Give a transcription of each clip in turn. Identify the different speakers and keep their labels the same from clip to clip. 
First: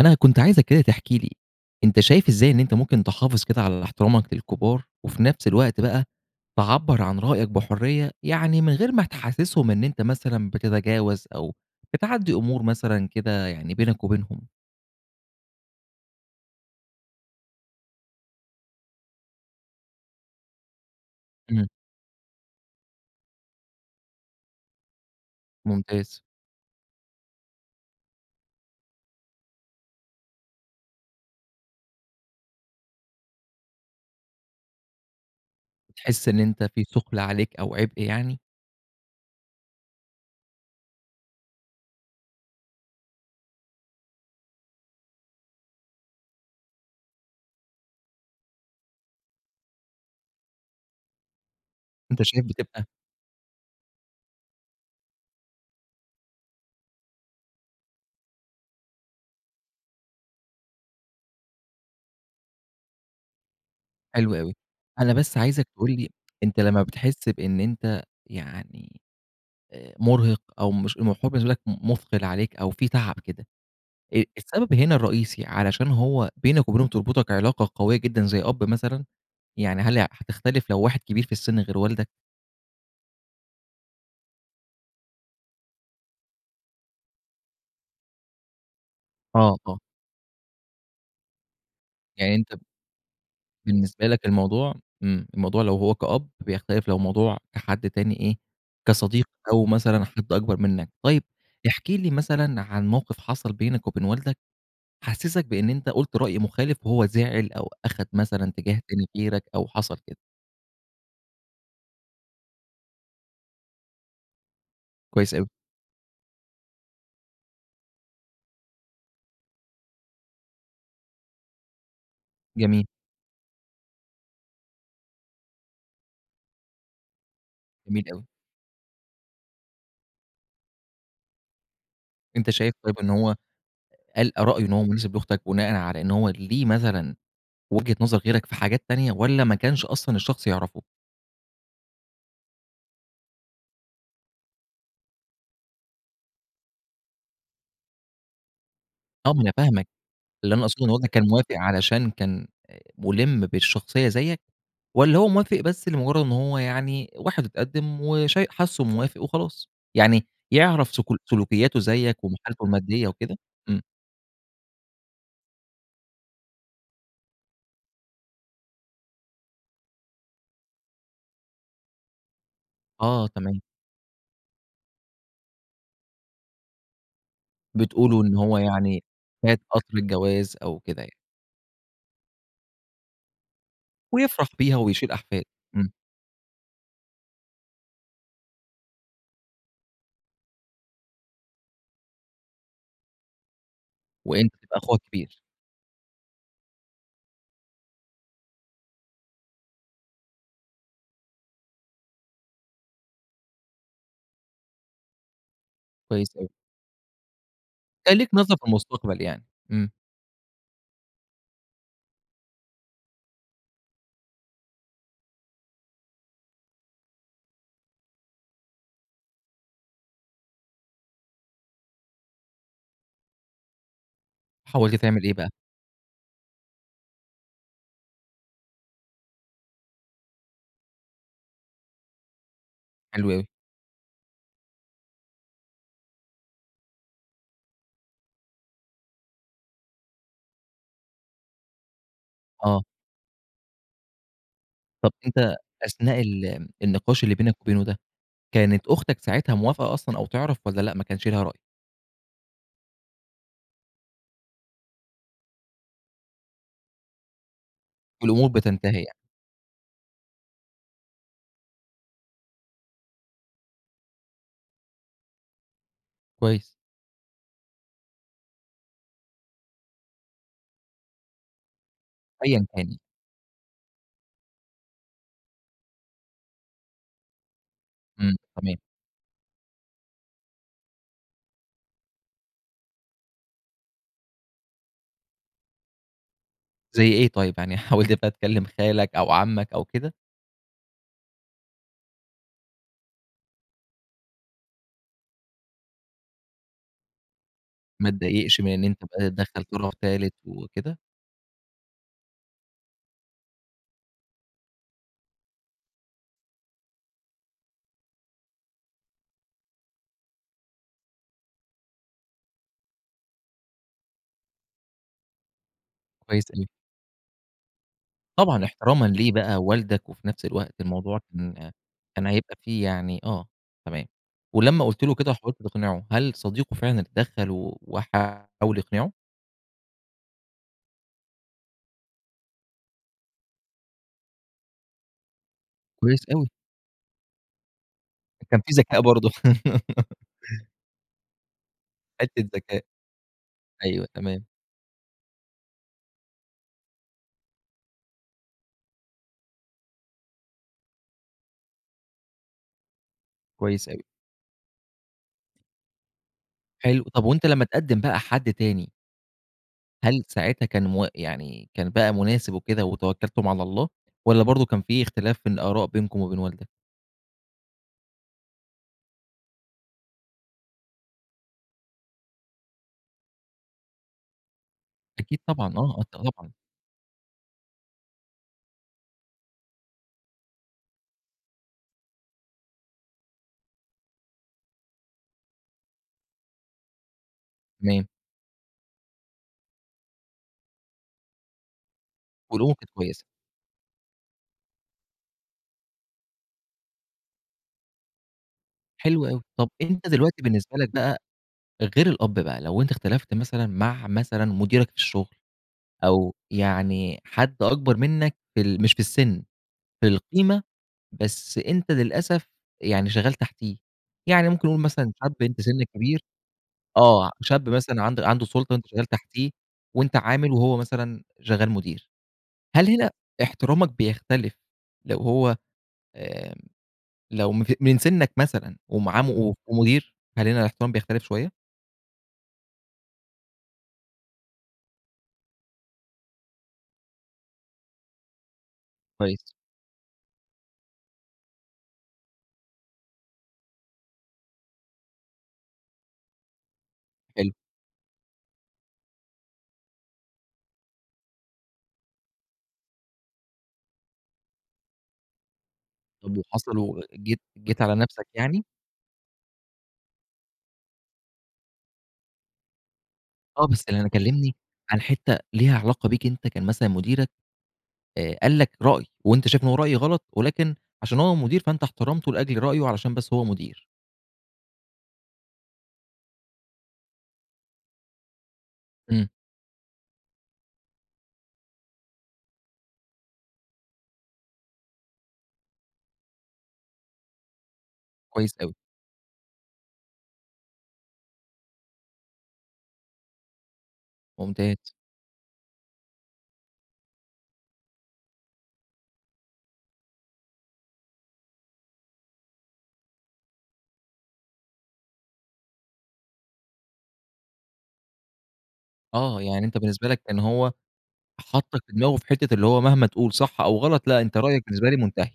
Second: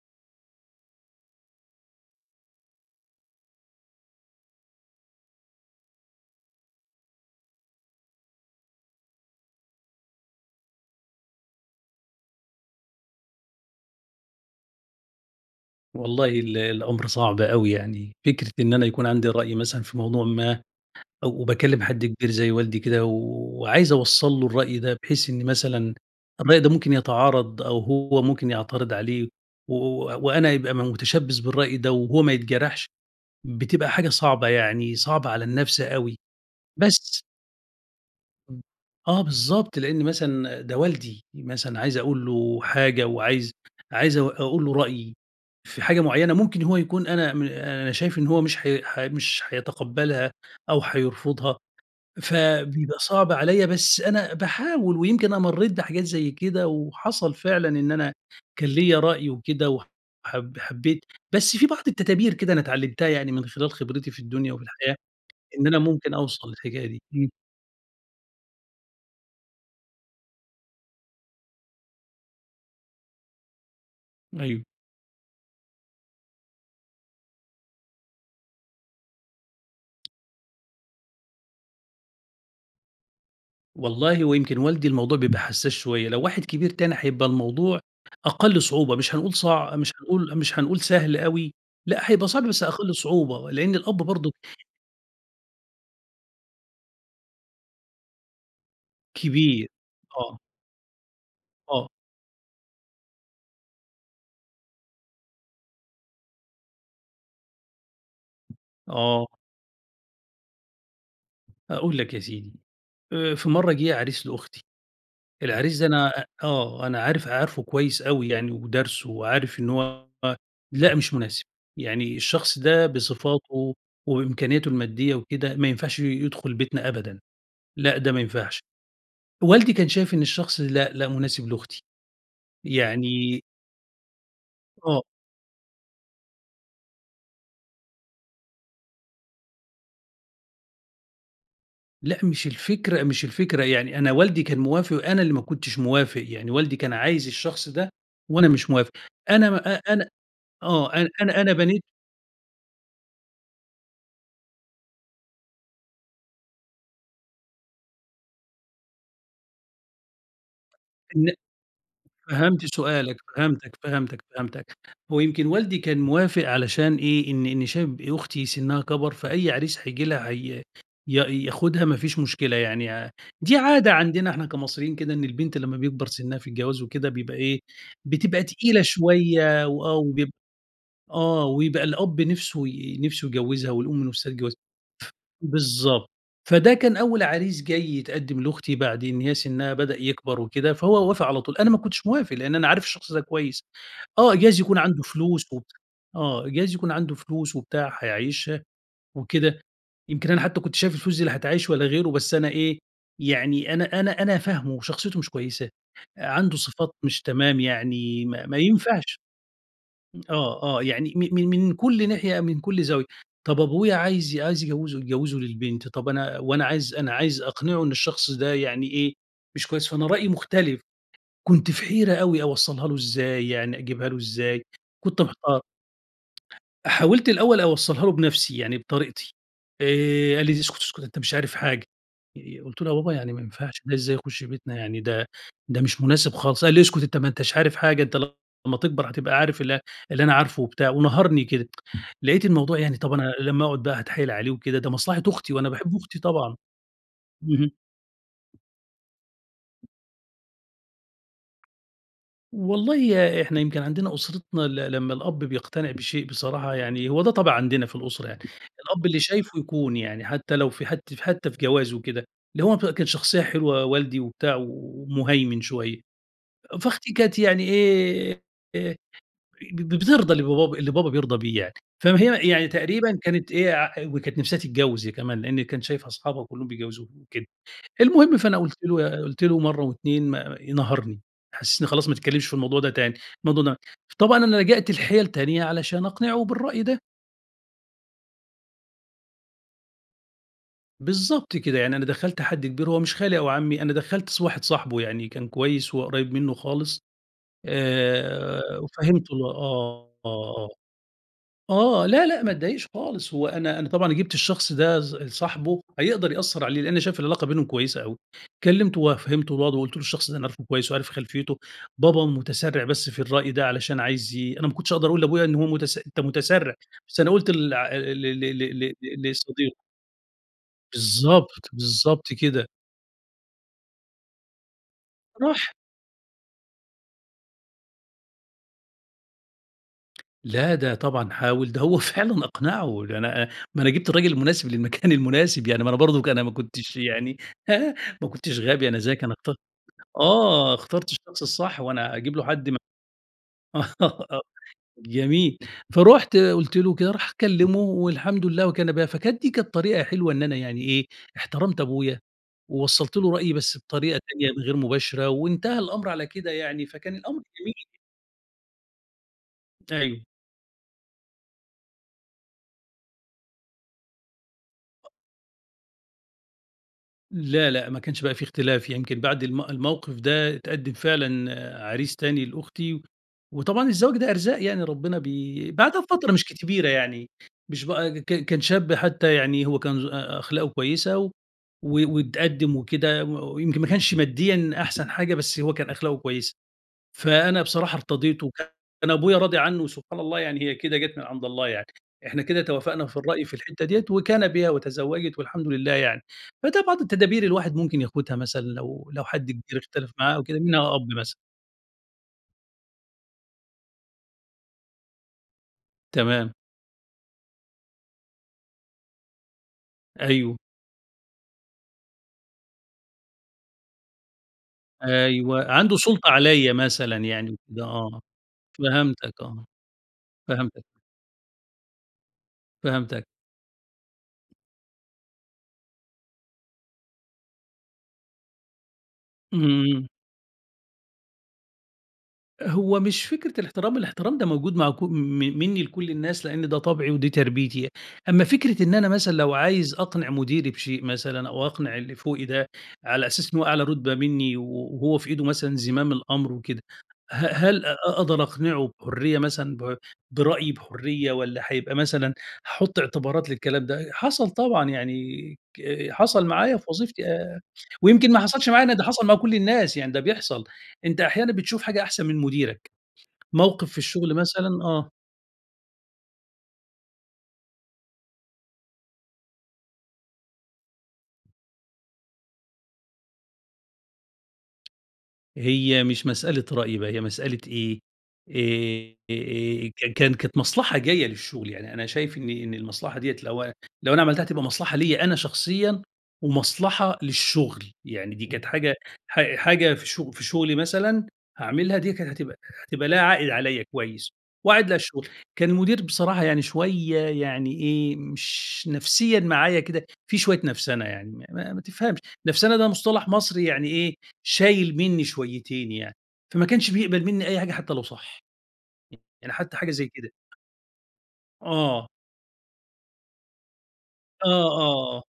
Speaker 1: أنا كنت عايزك كده تحكِي لي أنت شايف إزاي إن أنت ممكن تحافظ كده على احترامك للكبار، وفي نفس الوقت بقى تعبّر عن رأيك بحرية، يعني من غير ما تحسسهم إن أنت مثلًا بتتجاوز، أو بتعدّي أمور مثلًا كده يعني بينك وبينهم؟
Speaker 2: والله ال الأمر صعب أوي يعني فكرة إن أنا يكون عندي رأي مثلًا في موضوع ما،
Speaker 1: امم.
Speaker 2: وباكلم حد كبير زي والدي كده وعايز أوصَّل له الرأي ده بحيث إن مثلًا
Speaker 1: ممتاز.
Speaker 2: م ده ممكن يتعارض أو هو ممكن يعترض عليه و و وأنا يبقى م متشبث بالرأي ده وهو ما يتجرحش، بتبقى حاجة صعبة يعني صعبة على النَفس أوي.
Speaker 1: بتحس إن أنت في ثُقل
Speaker 2: بس
Speaker 1: عليك أو عبء يعني؟
Speaker 2: امم، آه بالضبط، لأن مثلًا ده والدي. مثلًا عايز أقول له حاجة وعايز عايز أق أقول له رأيي في حاجة مُعيّنة ممكن هو يكون أنا م أنا شايف إن هو مش حي ح مش حيتقبلها أو حيرفضها،
Speaker 1: أنت شايف بتبقى
Speaker 2: فبيبقى صعب عليَّ بس أنا باحاول ويمكن أنا مريت بحاجات زي كده، وحصل فعلًا إن أنا كان ليَّ رأي وكده وحب حبّيت، بس في بعض التدابير كده أنا اتعلمتها يعني من خلال خبرتي في
Speaker 1: حلو
Speaker 2: الدنيا
Speaker 1: أوي.
Speaker 2: وفي الحياة،
Speaker 1: أنا بس عايزك
Speaker 2: إن أنا
Speaker 1: تقول لي
Speaker 2: ممكن أوصل
Speaker 1: أنت لمّا
Speaker 2: للحكايه دي.
Speaker 1: بتحس
Speaker 2: امم.
Speaker 1: بإن أنت يعني آآ مُرهِق أو مش [unintelligible] بالنسبة لك م مُثقِل عليك أو في تعب كده. آآ
Speaker 2: أيوه.
Speaker 1: السبب هنا الرئيسي علشان هو بينك وبينهم تربطك علاقة قوية جدًا زي أب مثلًا؟ يعني هل هتختلف لو واحد كبير في السِن غير والدك؟
Speaker 2: والله هو يمكن والدي الموضوع بيبقى حسّاس شويّة، لو واحد كبير تاني هيبقى الموضوع أقل صعوبة، مش هنقول
Speaker 1: آه، آه.
Speaker 2: صعب مش هنقول مش هنقول سهل أوي، لأ هيبقى
Speaker 1: يعني
Speaker 2: صعب
Speaker 1: أنت ب
Speaker 2: بس أقل صعوبة، لأن الأب
Speaker 1: بالنسبة لك
Speaker 2: برضه
Speaker 1: الموضوع امم، الموضوع لو هو كأب بيختلف لو موضوع كحد تاني إيه، كصديق أو
Speaker 2: كبير،
Speaker 1: مثلًا حد
Speaker 2: آه.
Speaker 1: أكبر منّك، طيّب
Speaker 2: آه.
Speaker 1: احكِ لي مثلًا عن موقف حصل بينك وبين والدك، حسِّسك بأن أنت قُلت رأي مخالف، وهو زعل أو أخد مثلًا اتجاه تاني
Speaker 2: آه.
Speaker 1: غيرك أو حصل كده.
Speaker 2: أقول لك يا سيدي آآ، في مرّه جه عريس لأختي،
Speaker 1: كويس أوي.
Speaker 2: العريس ده أنا آه أنا عارف عارفُه كويّس أوي يعني ودارسُه وعارف إنّه هو لأ مش مناسب، يعني الشخص
Speaker 1: جميل.
Speaker 2: ده بصفاته وبإمكانياته المادية وكده ما ينفعش ي يدخل بيتنا أبدًا، لأ
Speaker 1: جميل
Speaker 2: ده ما
Speaker 1: أوي.
Speaker 2: ينفعش، والدي كان شايف إن الشخص لأ، لأ مناسب لأختي،
Speaker 1: أنت شايف طيب إن هو
Speaker 2: يعني
Speaker 1: قال رأيه إن هو
Speaker 2: آه.
Speaker 1: مناسب لأختك بناءً على إن هو ليه مثلًا وجهة نظر غيرك في حاجات تانية، والَّا ما كانش أصلًا الشخص يعرفُه؟
Speaker 2: لأ مش الفكرة مش الفكرة يعني أنا والدي كان موافق، وأنا اللي ما كنتش موافق، يعني والدي كان عايز الشخص ده، وأنا مش موافق
Speaker 1: آه، ما
Speaker 2: أنا
Speaker 1: أنا
Speaker 2: ما أ
Speaker 1: فاهمك
Speaker 2: أنا
Speaker 1: اللي أنا أقصدُه ان
Speaker 2: آه أنا
Speaker 1: والدك كان
Speaker 2: أنا
Speaker 1: موافق
Speaker 2: أنا بنيت
Speaker 1: علشان كان مُلِّم بالشخصيّة زيك، والَّا هو موافق بس لمجرّد إنّ هو يعني واحد واتقدّم وشاي حاسُه موافق وخلاص، يعني يعرف سك
Speaker 2: إن
Speaker 1: سلوكياته زيك وحالته
Speaker 2: فهمت
Speaker 1: المادية
Speaker 2: سؤالك،
Speaker 1: وكده؟
Speaker 2: فهمتك،
Speaker 1: امم.
Speaker 2: فهمتك، فهمتك، هو يمكن والدي كان موافق علشان إيه، إن إن شايف أختي سنّها كبَر فأي عريس هييجي لها هي ي ياخدها ما فيش مشكلة يعني ع
Speaker 1: آه،
Speaker 2: دي
Speaker 1: تمام.
Speaker 2: عادة عندنا إحنا كمصريين كده إن البنت لمّا بيكبَر سنّها في الجواز وكده، بيبقى إيه،
Speaker 1: بتقولوا إن
Speaker 2: بتبقى
Speaker 1: هو
Speaker 2: تقيلة
Speaker 1: يعني فات
Speaker 2: شويّة
Speaker 1: قطر
Speaker 2: وآه وبيبق
Speaker 1: الجواز أو كده يعني.
Speaker 2: آه ويبقى الأب نِفسُه ي نِفسُه يجوّزها، والأم نِفسَها
Speaker 1: ويفرح
Speaker 2: تجوزها،
Speaker 1: بيها ويشيل
Speaker 2: ف
Speaker 1: أحفاد، إمم.
Speaker 2: بالضبط، فده كان أوّل عريس جاي يتقدّم لأختي، بعد إن هي سنّها بدأ يكبَر وكده، فهو وافق على طول، أنا ما كنتش موافق، لأن أنا عارف الشخص ده كويّس، آه
Speaker 1: وأنت
Speaker 2: جايز يكون
Speaker 1: تبقى أخوها
Speaker 2: عنده
Speaker 1: الكبير؟
Speaker 2: فلوس، و آه جايز يكون عنده فلوس وبتاع، حيعيشها وكده، يمكن أنا حتّى كنت شايف الفلوس دي لا هتعيّش ولا غيرُه، بس أنا إيه، يعني أنا أنا أنا فاهمُه وشخصيته مش كويّسة،
Speaker 1: كويس أوي.
Speaker 2: عنده صفات مش تمام
Speaker 1: كان
Speaker 2: يعني
Speaker 1: ليك
Speaker 2: ما
Speaker 1: نظرة
Speaker 2: ما ينفعش،
Speaker 1: فالمستقبل يعني، امم.
Speaker 2: م آه، آه يعني م من من كل ناحية من كل زاوية، طب أبويا عايز عايز ي يجوّزه يجوّزه للبنت طَب أنا وأنا عايز أنا عايز أقنعُه إن الشخص ده يعني إيه، مش كويّس فأنا رأيي مُختلف كنت في حيرة أوي أوصلّها له إزاي يعني أجيبها له إزاي،
Speaker 1: حاولت
Speaker 2: كنت
Speaker 1: تعمل إيه بقى؟
Speaker 2: محتار. حاولت الأوّل أوصلّها له بنفسي، يعني بطريقتي، آآ، قال لي: "اسكت اسكت أنت مش عارف حاجة"، قلت له: "يا بابا
Speaker 1: حلو
Speaker 2: يعني ما
Speaker 1: أوي.
Speaker 2: ينفعش ده ازاي يخش بيتنا يعني ده ده مش مناسب خالص"، قال لي: "اسكت أنت ما أنتش عارف حاجة أنت لمّا تكبر هتبقى عارف ال اللي أنا عارفُه"، وبتاع ونهَرني كده، لقيت الموضوع
Speaker 1: آه.
Speaker 2: يعني طَب أنا لمّا أقعد بقى هتحايل عليه وكده، ده
Speaker 1: طب
Speaker 2: مصلحة أختي،
Speaker 1: أنت
Speaker 2: وأنا باحب أختي
Speaker 1: أثناء
Speaker 2: طبعًا،
Speaker 1: ال النقاش اللي بينك
Speaker 2: اهم.
Speaker 1: وبينه ده، كانت أختك ساعتها موافقة أصلًا أو تعرف، والَّا لأ ما كانش ليها رأي؟
Speaker 2: والله إحنا يمكن عندنا أسرتنا ل لمّا الأب بيقتنع بشيء بصراحة يعني هو ده طبع عندنا في الأسرة يعني،
Speaker 1: والأمور بتنتهي
Speaker 2: الأب
Speaker 1: يعني.
Speaker 2: اللي شايفُه يكون يعني، حتّى لو في حت حتّى في جواز وكده، اللي هو كان شخصيّة حلوة والدي وبتاع ومُهيمن شوية،
Speaker 1: كويس.
Speaker 2: فأختي كانت يعني آآ، ب بترضى اللي با اللي بابا بيرضى بيه يعني، فهي
Speaker 1: أيًا
Speaker 2: يعني
Speaker 1: كان يعني.
Speaker 2: تقريبًا كانت إيه، وكانت نفسها تتجوّز هي كمان، لأني كانت شايفة أصحابها كلّهم بيتجوّزوا وكده،
Speaker 1: امم،
Speaker 2: المهم فأنا قُلت
Speaker 1: تمام.
Speaker 2: له قُلت له مرّه و2 ما نهَرني، حسِّسني خلاص ما تتكلّمش في الموضوع ده تاني، الموضوع ده طبعًا أنا لجأت لحِيَل تانية علشان أقنعه بالرأي ده.
Speaker 1: زي إيه طيّب، يعني حاولت بقى تكلّم خالك أو عمك أو كده؟
Speaker 2: بالضبط كده، يعني أنا دخَّلت حد كبير، هو مش خالي أو عمي، أنا دخَّلت ص واحد صاحبه يعني كان كويس، وهو قريّب منه خالص،
Speaker 1: ما اتضايقش من
Speaker 2: آآ،
Speaker 1: إن أنت [unintelligible]
Speaker 2: وفهّمته الو
Speaker 1: تدخَّل طرف
Speaker 2: آه،
Speaker 1: تالت
Speaker 2: آه،
Speaker 1: وكده؟
Speaker 2: آه، آه، لا لأ، ما اتضايقش خالص، هو أنا أنا طبعًا أنا جِبت الشخص ده ص صاحبه هيقدر يأثر عليه، لأني شايف العلاقة بينهم كويسة أوي، كلّمته وفهّمته الوضع وقلت له الشخص ده أنا عارفه كويس وعارف خلفيته، بابا متسرع بس في الرأي ده علشان عايز يي أنا ما كنتش أقدر أقول لأبويا إن هو متس أنت
Speaker 1: كويس أوي.
Speaker 2: متسرع، بس أنا قلت لع ل ل ل
Speaker 1: طبعا
Speaker 2: ل
Speaker 1: احترامًا
Speaker 2: ل
Speaker 1: ليه بقى
Speaker 2: لصديقه.
Speaker 1: والدك، وفي نفس الوقت الموضوع
Speaker 2: بالضبط،
Speaker 1: كان كان
Speaker 2: بالضبط
Speaker 1: هيبقى
Speaker 2: كده.
Speaker 1: فيه يعني آه، تمام ولما قُلت له كده وحاولت
Speaker 2: راح
Speaker 1: تقنعه، هل صديقه فعلاً اتدخل و وحاول يقنعه؟
Speaker 2: لأ ده طبعًا حاول، ده هو فعلًا أقنعه، لن أ ما أنا جِبت الراجل المناسب للمكان المناسب يعني، ما أنا
Speaker 1: كويس
Speaker 2: برضو أنا
Speaker 1: أوي.
Speaker 2: ما كنتش يعني ها ما
Speaker 1: كان
Speaker 2: كنتش
Speaker 1: في
Speaker 2: غبي، أنا
Speaker 1: ذكاء
Speaker 2: ذكي،
Speaker 1: برضو.
Speaker 2: أنا ات آه اخترت الشخص الصح، هو أنا هاجيب له
Speaker 1: حتة
Speaker 2: حد ما
Speaker 1: ذكاء، أيوه تمام.
Speaker 2: جميل، فرُحت قُلت له كده، راح كلّمه والحمد لله وكان بها، فكانت دي كانت طريقة حلوة إن أنا يعني إيه، احترمت أبويا، ووصلت له رأيي بس
Speaker 1: كويس أوي.
Speaker 2: بطريقة تانية غير مباشرة، وانتهى الأمر على كده يعني،
Speaker 1: حلو،
Speaker 2: فكان
Speaker 1: طب
Speaker 2: الأمر
Speaker 1: وأنت لما
Speaker 2: جميل.
Speaker 1: اتقدم بقى حد تاني هل
Speaker 2: أيوه.
Speaker 1: ساعتها كان م يعني كان بقى مناسب وكده وتوكلتم على الله، والّا برضو كان في اختلاف في الآراء بينكم وبين والدك؟
Speaker 2: لأ لأ، ما كانش بقى في اختلاف، يمكن بعد الم الموقف ده اتقدم فعلًا عريس تاني لأختي، وطبعًا الزواج ده أرزاق يعني، ربنا
Speaker 1: أكيد
Speaker 2: بي
Speaker 1: طبعًا
Speaker 2: بعدها
Speaker 1: آه ط
Speaker 2: بفترة مش
Speaker 1: طبعًا.
Speaker 2: كبيرة يعني، مش بقى ك كان شاب حتى يعني، هو كان ذو أ أخلاقه كويسة و و واتقدم وكده، و ويمكن ما كانش ماديًا أحسن حاجة، بس هو كان أخلاقه كويسة، فأنا بصراحة
Speaker 1: تمام.
Speaker 2: ارتضيته وكان أبويا راضي عنه، وسبحان الله يعني هي كده جات من عند الله يعني، إحنا كده
Speaker 1: هدومه كانت
Speaker 2: توافقنا في
Speaker 1: كويسة.
Speaker 2: الرأي في الحتة ديّة، وكان بها وتزوجت والحمد لله يعني، فده بعض التدابير الواحد ممكن ياخدها مثلًا لو لو
Speaker 1: حلو أوي،
Speaker 2: حد
Speaker 1: طب
Speaker 2: كبير
Speaker 1: أنت
Speaker 2: اختلف معاه
Speaker 1: دلوقتي
Speaker 2: أو كده،
Speaker 1: بالنسبة لك
Speaker 2: منها أب
Speaker 1: بقى
Speaker 2: مثلًا.
Speaker 1: غير الأب بقى، لو أنت اختلفت مثلًا مع مثلًا مديرك في الشغل، أو
Speaker 2: تمام.
Speaker 1: يعني حد أكبر منك في ال مش في السِّن في
Speaker 2: أيوه.
Speaker 1: القيمة، بس أنت للأسف يعني شغال تحتيه، يعني ممكن نقول مثلًا شاب أنت
Speaker 2: أيوه،
Speaker 1: سنّك
Speaker 2: عنده
Speaker 1: كبير
Speaker 2: سُلطة عليَّ مثلًا
Speaker 1: آه
Speaker 2: يعني
Speaker 1: شاب
Speaker 2: وكده
Speaker 1: مثلًا
Speaker 2: آه،
Speaker 1: عنده عنده سُلطة وأنت شغال
Speaker 2: فهمتك
Speaker 1: تحتيه
Speaker 2: آه،
Speaker 1: وأنت عامل وهو
Speaker 2: فهمتك.
Speaker 1: مثلًا شغال مدير، هل هنا
Speaker 2: فهمتك.
Speaker 1: احترامك بيختلف لو هو آآ، لو من ف من سنّك مثلًا ومعاه وف
Speaker 2: امم.
Speaker 1: مدير، هل هنا الاحترام بيختلف شوية؟
Speaker 2: هو مش فكرة الاحترام، الاحترام ده موجود مع ك م منّي لكل الناس، لإن ده طَبعي ودي تربيتي. أمّا فكرة إن أنا مثلًا
Speaker 1: كويس.
Speaker 2: لو عايز أقنِع مُديري بشيء مثلًا أو أقنِع اللي فوقي ده على أساس إنه هو أعلى رُتبة منّي و وهو في إيده مثلًا زِمام الأمر وكده، ه
Speaker 1: حلو.
Speaker 2: هل أ أقدر أقنِعُه بحُرية مثلًا ب برأيي بحُرية والّا هيبقى مثلًا هاحُط اعتبارات للكلام ده؟ حصل طبعًا يعني ك
Speaker 1: طب
Speaker 2: حصل معايا
Speaker 1: وحصل
Speaker 2: في وظيفتي
Speaker 1: وجيت
Speaker 2: أ
Speaker 1: جيت على نفسك
Speaker 2: ويمكن ما
Speaker 1: يعني؟
Speaker 2: حصلش معايا أنا، ده حصل مع كل الناس، يعني ده بيحصل. أنت أحيانًا بتشوف حاجة أحسن من مُديرك.
Speaker 1: آه. بس
Speaker 2: موقف في
Speaker 1: اللي أنا
Speaker 2: الشغل
Speaker 1: كلّمني
Speaker 2: مثلًا
Speaker 1: عن
Speaker 2: آه.
Speaker 1: حتّة ليها علاقة بيك أنت كان مثلًا مُديرك أ قال لك رأي وأنت شايف إنه رأي غلط، ولكن عشان هو مُدير فأنت احترمته لأجل رأيه علشان بس هو مُدير.
Speaker 2: هي مش مسألة رأي بقى، هي مسألة إيه؟ آآ
Speaker 1: إمم.
Speaker 2: أ آآ، كان كانت مصلحة جاية للشغل. يعني أنا شايف إن إن المصلحة دي لو لو أنا عملتها هتبقى مصلحة ليّا أنا شخصيًا ومصلحة للشغل. يعني دي
Speaker 1: كويس
Speaker 2: كانت
Speaker 1: أوي.
Speaker 2: حاجة ح حاجة في شغ في شغلي مثلًا هاعملها دي كانت هتبقى هتبقى ليها عائِد عليّا كويس
Speaker 1: ممتاز.
Speaker 2: وعائِد للشغل. كان المُدير بصراحة يعني شوية يعني إيه، مش نفسيًا معايا كده، في شوية نفسنة يعني ما ما تفهمش. نَفسَنَة ده مصطلح مصري يعني إيه، شايل منّي شويتين يعني. فما كانش بيقبل منّي أي حاجة حتّى لو صح.
Speaker 1: آه.
Speaker 2: يعني
Speaker 1: يعني
Speaker 2: حتّى
Speaker 1: أنت
Speaker 2: حاجة
Speaker 1: بالنسبة
Speaker 2: زي
Speaker 1: لك
Speaker 2: كده.
Speaker 1: كان هو حطَّك في
Speaker 2: آه.
Speaker 1: دماغة في حتّة اللي هو مهما تقول صح أو غلط لأ، أنت
Speaker 2: آه،
Speaker 1: رأيك بالنسبة لي
Speaker 2: آه، آه.
Speaker 1: مُنتهي.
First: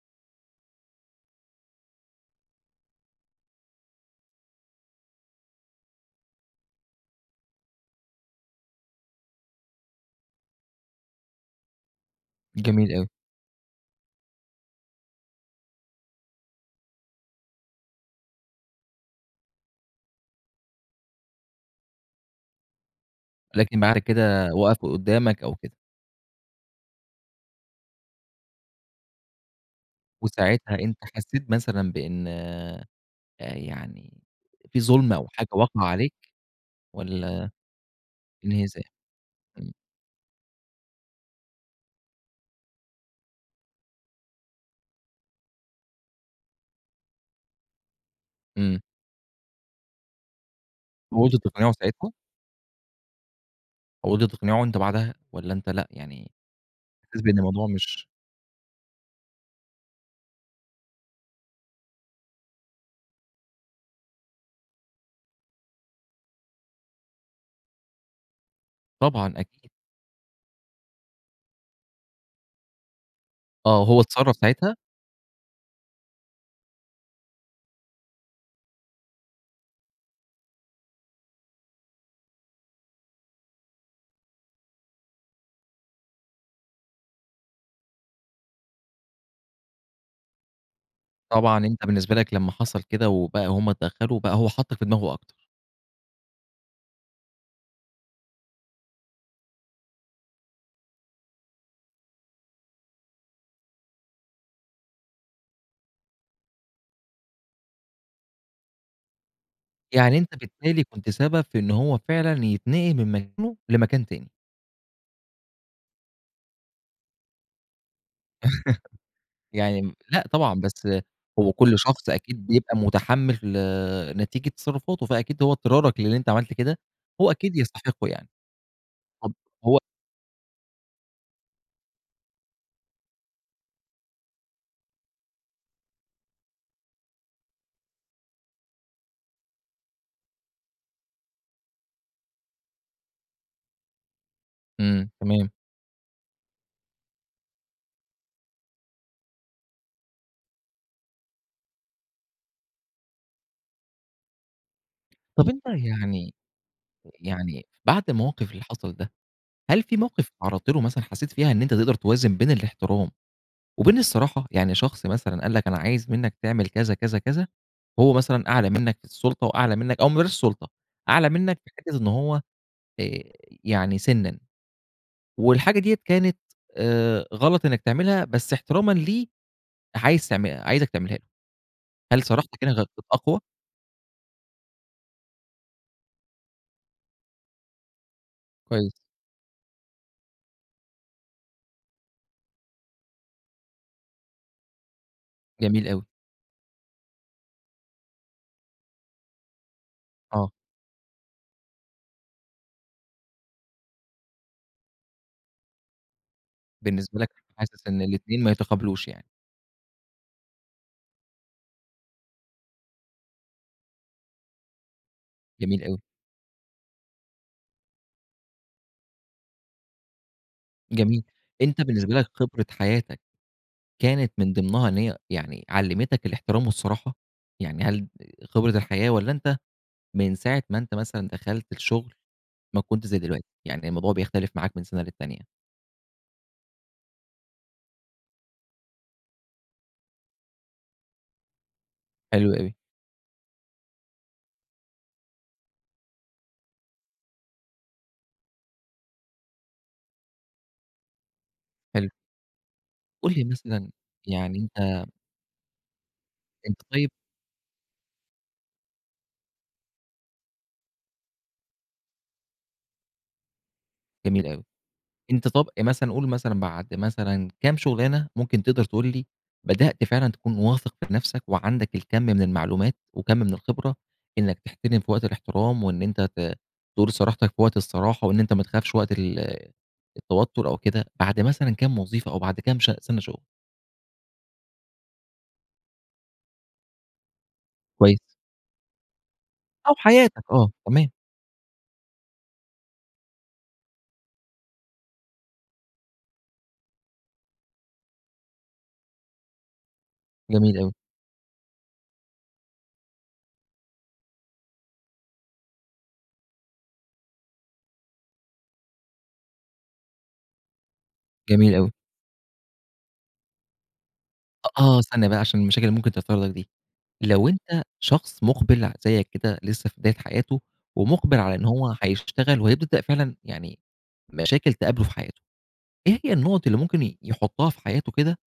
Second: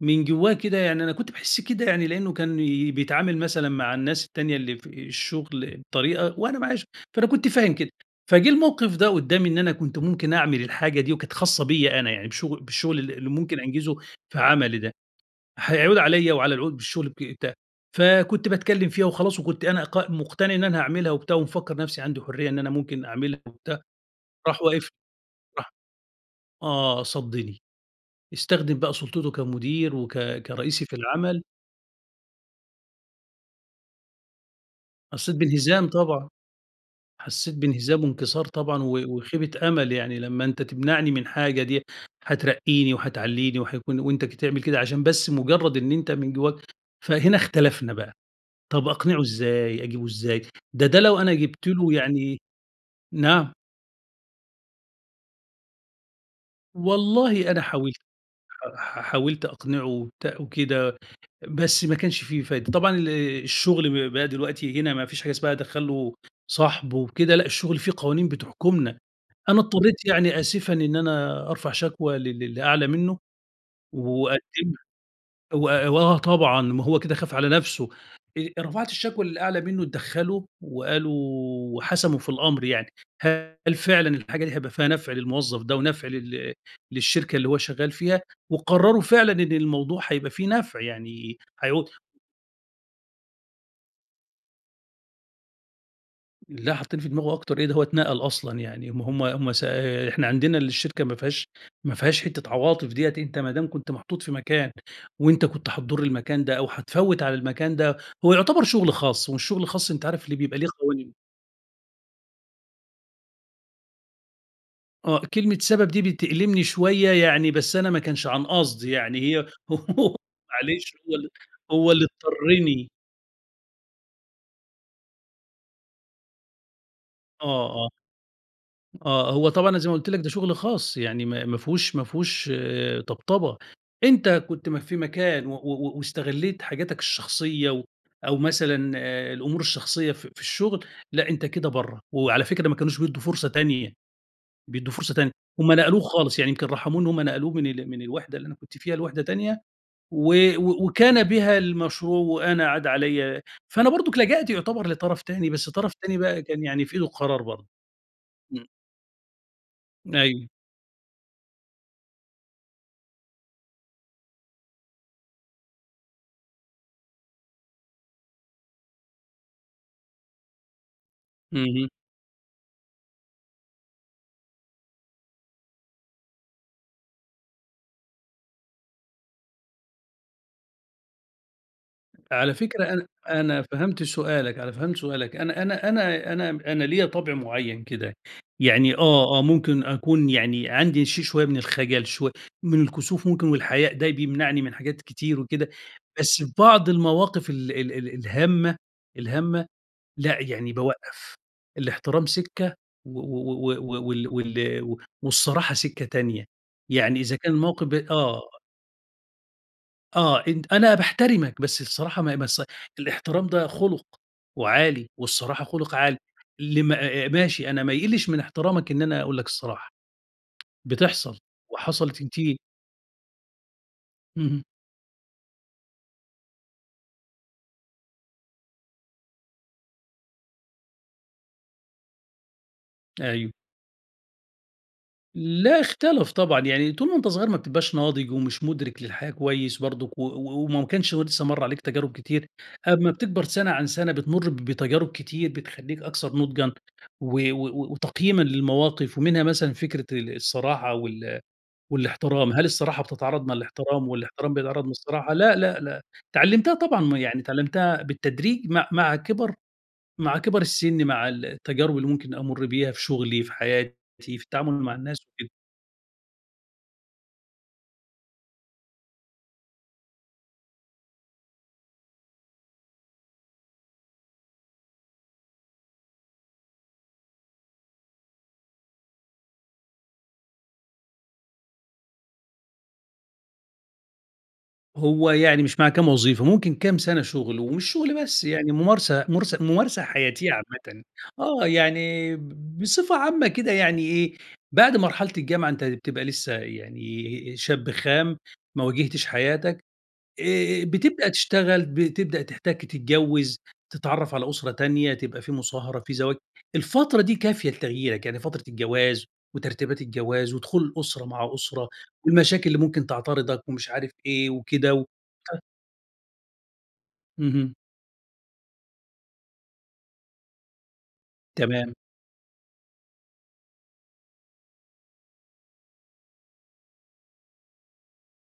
Speaker 2: من جوّاه كده يعني أنا كنت باحس كده يعني لإنّه كان بيتعامل مثلًا مع الناس التانية اللي في الشغل بطريقة، وأنا معش فأنا كنت فاهم كده. فجِه الموقف ده قدّامي إن أنا كنت ممكن أعمل الحاجة دي وكانت خاصة بيّا أنا يعني بشغ
Speaker 1: جميل
Speaker 2: بالشغل
Speaker 1: أوي.
Speaker 2: ال اللي ممكن أنجِزُه في عملي ده. هيعود عليّا وعلى العود بالشغل بي ت فكنت باتكلّم فيها وخلاص وكنت أنا ق مٌقتَنِع إن أنا هاعملها وبتاع ومفكَّر نفسي عندي حُرية إن أنا ممكن أعملها وبتاع،
Speaker 1: لكن بعد كده
Speaker 2: راح واقف لي.
Speaker 1: وقفوا قدّامك أو
Speaker 2: راح
Speaker 1: كده.
Speaker 2: آه صدِّني. استخدم بقى سُلطته كمُدير وك
Speaker 1: وساعتها
Speaker 2: كرئيسي في
Speaker 1: أنت
Speaker 2: العمل
Speaker 1: حسّيت مثلًا بإن أ يعني في ظُلم أو
Speaker 2: حسّيت
Speaker 1: حاجة واقعة
Speaker 2: بانهزام
Speaker 1: عليك
Speaker 2: طبعًا.
Speaker 1: والّا
Speaker 2: حسّيت بانهزام وانكسار طبعًا
Speaker 1: انهزام.
Speaker 2: و وخيبة
Speaker 1: إمم.
Speaker 2: أمَل. يعني لمّا أنت تمنعني من حاجة دي هترقِّيني وهتعلِّيني وهيكون وأنت ك تعمل كده عشان بس مُجرّد إن أنت من جوّاك فهنا اختلفنا بقى.
Speaker 1: إمم.
Speaker 2: طب أقنِعُه إزاي، أجيبه إزاي. ده ده لو أنا
Speaker 1: وقُلت
Speaker 2: جِبت
Speaker 1: تقنعه
Speaker 2: له
Speaker 1: ساعتها؟
Speaker 2: يعني نعم؟
Speaker 1: حاولت تقنعه أنت بعدها، والَّا أنت لأ يعني حاسس بأن
Speaker 2: والله أنا
Speaker 1: الموضوع
Speaker 2: حاولت
Speaker 1: مش
Speaker 2: ح ح حاولت أقنعه وبتا وكده بس ما كانش في فايدة، طبعًا ال الشغل ب بقى دلوقتي هنا ما فيش حاجة اسمها أدخّل له صاحبه وكده لأ، الشغل في قوانين بتحكمنا،
Speaker 1: طبعًا
Speaker 2: أنا
Speaker 1: أكيد.
Speaker 2: اضطريت يعني آسفًا إن أنا أرفع شكوى ل للي أعلى منه
Speaker 1: آه، هو اتصرف ساعتها؟
Speaker 2: وأقدمها، و وآه طبعًا ما هو كده خاف على نَفسه، آآ، رفعت الشكوى للي أعلى منه، اتدخلوا وقالوا وحسموا في الأمر يعني، هل فعلًا الحاجة دي هيبقى فيها نفع للموظف ده ونفع لل للشركة اللي هو شغال فيها، وقرروا فعلًا إن الموضوع هيبقى فيه نفع يعني
Speaker 1: طبعًا أنت
Speaker 2: هيعود
Speaker 1: بالنسبة لك لما حصل كده وبقى هم اتدخلوا بقى هو حطّك في دماغه أكتر.
Speaker 2: لأ حطني في دماغه أكتر إيه، ده هو اتنقل أصلًا يعني ما هُم هُم س إحنا عندنا الشركة ما فيهاش ما فيهاش حتة عواطف ديّة، أنت ما دام كنت محطوط في مكان، وأنت كنت هتضر المكان ده أو هتفوّت على المكان ده هو يعتبر شغل خاص، والشغل الخاص أنت
Speaker 1: يعني
Speaker 2: عارف
Speaker 1: أنت
Speaker 2: ل بيبقى ليه
Speaker 1: بالتالي كنت
Speaker 2: قوانين.
Speaker 1: سبب في إن هو فعلًا يتنقل من مكانه لمكان تاني.
Speaker 2: آه، كلمة سبب دي بتألمني شويّة يعني بس أنا ما كانش عن قصد، يعني هي
Speaker 1: يعني امم، لأ طبعًا بس
Speaker 2: معلش هو اللي
Speaker 1: هو كل
Speaker 2: هو اللي
Speaker 1: شخص أكيد بيبقى
Speaker 2: اضطّرني.
Speaker 1: متحمّل نتيجة تصرفاته فأكيد هو إضطرارك للي أنت عملت كده، هو أكيد
Speaker 2: آه، آه،
Speaker 1: يستحقه يعني،
Speaker 2: آه،
Speaker 1: طب
Speaker 2: هو طبعًا أنا
Speaker 1: هو
Speaker 2: زي ما قلت لك ده شغل خاص يعني ما ما فيهوش ما فيهوش آآ، طبطبة أنت كنت ما في مكان و و واستغلّيت حاجاتك الشخصيّة، و أو مثلًا آآ، الأمور الشخصيّة في في الشغل، لأ أنت كده برّه، وعلى فكرة ما كانوش بيدّوا فرصة تانية بيدّوا
Speaker 1: امم،
Speaker 2: فرصة تانية
Speaker 1: تمام.
Speaker 2: هم نقلوه خالص يعني يمكن رحموه إن هم نقلوه من ال من الوحدة اللي أنا كنت فيها لوحدة تانية، و و وكان بها المشروع وأنا عاد عليَّ فأنا برضك لجأت يُعتبر لطرف
Speaker 1: طب
Speaker 2: تاني،
Speaker 1: أنت
Speaker 2: بس طرف تاني
Speaker 1: يعني
Speaker 2: بقى كان يعني في ايدُه القرار
Speaker 1: يعني
Speaker 2: برضه،
Speaker 1: بعد الموقف اللي
Speaker 2: امم.
Speaker 1: حصل ده، هل في موقف
Speaker 2: أيوه.
Speaker 1: اتعرّضت له مثلًا حسّيت فيها إن أنت تقدر توازن بين الاحترام وبين الصراحة؟ يعني شخص مثلًا قال لك أنا عايز منّك تعمل كذا، كذا، كذا هو مثلًا أعلى منّك في السُلطة وأعلى منّك أو ما بلاش السُلطة، أعلى منّك في
Speaker 2: اهم.
Speaker 1: حتّة إن هو آآ، يعني سنًّا، والحاجة دِيَّة كانت آآ، غلط إنّك تعملها بس احترامًا ليه، عايز تعم عايزك تعملها له، هل
Speaker 2: على
Speaker 1: صراحتك هنا
Speaker 2: فكرة
Speaker 1: كانت
Speaker 2: أنا
Speaker 1: أقوى؟
Speaker 2: أنا فهمت سؤالك، أنا فهمت سؤالك أنا أنا أنا أنا أنا ليّا طبع معيّن كده،
Speaker 1: كويس.
Speaker 2: يعني آه، آه ممكن أكون يعني عندي شي شويّة من الخجل شوي من الكسوف ممكن والحياء ده بيمنعني من حاجات كتير وكده،
Speaker 1: جميل أوي.
Speaker 2: بس فبعض المواقف ال ال ال الهامة، الهامة لأ
Speaker 1: آه.
Speaker 2: يعني بوقّف الاحترام سكّة، و و و و -و وال وال والصراحة سكّة تانية، يعني
Speaker 1: بالنسبة لك
Speaker 2: إذا كان الموقف
Speaker 1: حاسس
Speaker 2: ب
Speaker 1: إن
Speaker 2: آه
Speaker 1: الاتنين ما يتقابلوش يعني؟
Speaker 2: آه. أنت أنا باحترمك، بس الصراحة ما هي بس الاحترام ده خُلُق وعالي، والصراحة
Speaker 1: جميل
Speaker 2: خُلُق
Speaker 1: أوي.
Speaker 2: عالي. اللي مع ماشي أنا ما يِقلِّش من احترامك إن أنا أقول لك الصراحة.
Speaker 1: جميل.
Speaker 2: بتحصل
Speaker 1: أنت
Speaker 2: وحصل
Speaker 1: بالنسبة لك
Speaker 2: تنتي
Speaker 1: خبرة حياتك كانت من
Speaker 2: اهم.
Speaker 1: ضمنها إن هي يعني علِّمتك الاحترام والصراحة؟ يعني هل خبرة الحياة، والّا أنت من ساعة ما أنت مثلًا دخلت الشغل ما كنتش زي دلوقتي،
Speaker 2: أيوه.
Speaker 1: يعني الموضوع بيختلف معاك من سَنة للتانية؟
Speaker 2: لأ اختلف طبعًا. يعني طول ما أنت صغير ما بتبقاش ناضج، ومش مُدرِك للحياة كويس برضك و و وما كانش ه لسّه مَر عليك تجارب كتير.
Speaker 1: حلو أوي.
Speaker 2: أما بتكبر سَنة عن سَنة بتمُر بتجارب كتير بتخلّيك أكثر نُضجًا و و وتقييمًا للمواقف. ومنها مثلًا فكرة ال الصراحة، وال
Speaker 1: حلو.
Speaker 2: والاحترام. هل الصراحة
Speaker 1: قُل لي
Speaker 2: بتتعارض مع
Speaker 1: مثلًا
Speaker 2: الاحترام والاحترام
Speaker 1: يعني
Speaker 2: بيتعارض مع
Speaker 1: أنت
Speaker 2: الصراحة؟ لأ، لأ، لأ. اتعلِّمتها
Speaker 1: أنت
Speaker 2: طبعًا
Speaker 1: طيب
Speaker 2: م يعني اتعلِّمتها بالتدريج مع مع كِبَر مع كِبَر السِن مع ال التجارب اللي ممكن أمُر بيها في شغلي، في حياتي، في
Speaker 1: جميل أوي.
Speaker 2: التعامل مع الناس
Speaker 1: أنت
Speaker 2: وكده.
Speaker 1: طب أ مثلًا قُل مثلًا بعد مثلًا كام شُغلانة ممكن تقدر تقول لي بدأت فعلًا تكون واثِق في نفسك وعندك الكَم من المعلومات، وكَم من الخبرة إنّك تحترم في وقت الاحترام وإن أنت ت تقول صراحتك في وقت الصراحة وإن أنت ما تخافش وقت ال التوتُّر أو كده بعد مثلًا كام وظيفة أو بعد كام ش سَنة شغل؟
Speaker 2: هو يعني مش مع كام وظيفة ممكن كام سنة شغل، ومش
Speaker 1: كويس.
Speaker 2: شغل بس يعني ممارسة ممارس
Speaker 1: أو
Speaker 2: ممارسة
Speaker 1: حياتك،
Speaker 2: حياتية
Speaker 1: آه،
Speaker 2: عامةً،
Speaker 1: تمام.
Speaker 2: آه يعني ب بصفة عامة كده يعني إيه، بعد مرحلة الجامعة أنت بتبقى لسه يعني شاب خام ما واجهتش حياتك
Speaker 1: جميل
Speaker 2: آآ،
Speaker 1: أوي.
Speaker 2: بتبدأ تشتغل بتبدأ تحتكّ، تتجوّز تتعرّف على أسرة تانية، تبقى في مصاهرة، في زواج، الفترة دي كافية لتغييرك، يعني فترة الجواز وترتيبات الجواز، ودخول الأسرة مع
Speaker 1: جميل
Speaker 2: أسرة،
Speaker 1: أوي.
Speaker 2: والمشاكل اللي ممكن تعترضك ومش عارف إيه
Speaker 1: أ آه
Speaker 2: وكده،
Speaker 1: استنى بقى،
Speaker 2: ف
Speaker 1: عشان المشاكل اللي ممكن تحصل لك دي، لو
Speaker 2: اهم.
Speaker 1: أنت شخص مُقبِل ع زيك كده لسه في بداية حياته، ومُقبِل على إن هو
Speaker 2: تمام.
Speaker 1: حيشتغل وهيبدأ فعلًا يعني مشاكل تقابله في حياته، إيه هي النقط اللي ممكن ي يحطها في حياته كده،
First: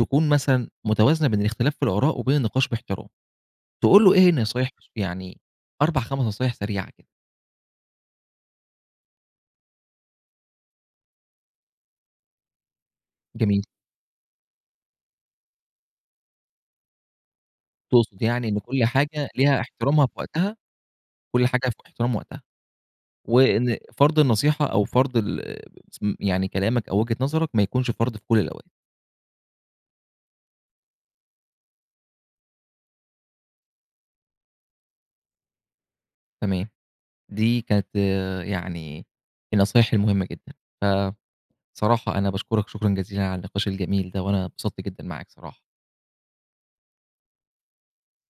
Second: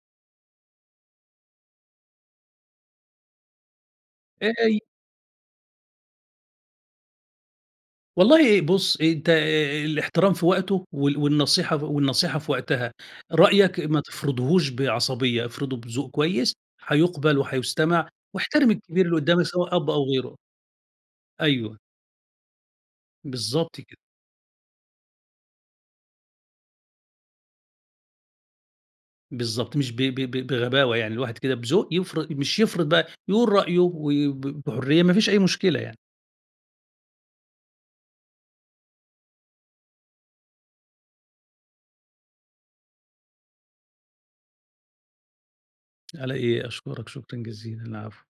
Speaker 1: تكون مثلًا متوازنة بين الاختلاف في الآراء وبين النقاش بإحترام؟ تقول له إيه النصايح
Speaker 2: [unintelligible]
Speaker 1: يعني 4 5 نصايح سريعة كده؟
Speaker 2: والله بُصّ، أنت آآ، الاحترام في وقته وال والنصيحة والنصيحة في وقتها،
Speaker 1: جميل.
Speaker 2: رأيك ما تفرضهوش بعصبية، افرضه بذوق كويس، هيقُبَل وهيُستمع
Speaker 1: تقصد يعني إن
Speaker 2: واحترم
Speaker 1: كل
Speaker 2: الكبير اللي
Speaker 1: حاجة
Speaker 2: قدامك
Speaker 1: ليها
Speaker 2: سواء أب أو
Speaker 1: احترامها في
Speaker 2: غيره.
Speaker 1: وقتها؟ كل حاجة في
Speaker 2: أيوه.
Speaker 1: احترام وقتها، وإن
Speaker 2: بالضبط كده.
Speaker 1: فرض النصيحة أو فرض ال يعني كلامك أو وجهة نظرك ما يكونش فرض في كل الأوقات.
Speaker 2: بالضبط مش ب ب ب بغباوة يعني الواحد كده بذوق يفر مش يفرض بقى يقول رأيه، وب بحُريّة ما فيش أي مشكلة يعني.
Speaker 1: تمام دي كانت يعني النصايح المهمة جدًا ف صراحة أنا باشكرك شكرًا جزيلًا على النقاش الجميل ده، وأنا انبسطت جدًا معاك صراحة.
Speaker 2: على إيه، أشكرك شكرًا جزيلًا، العفو.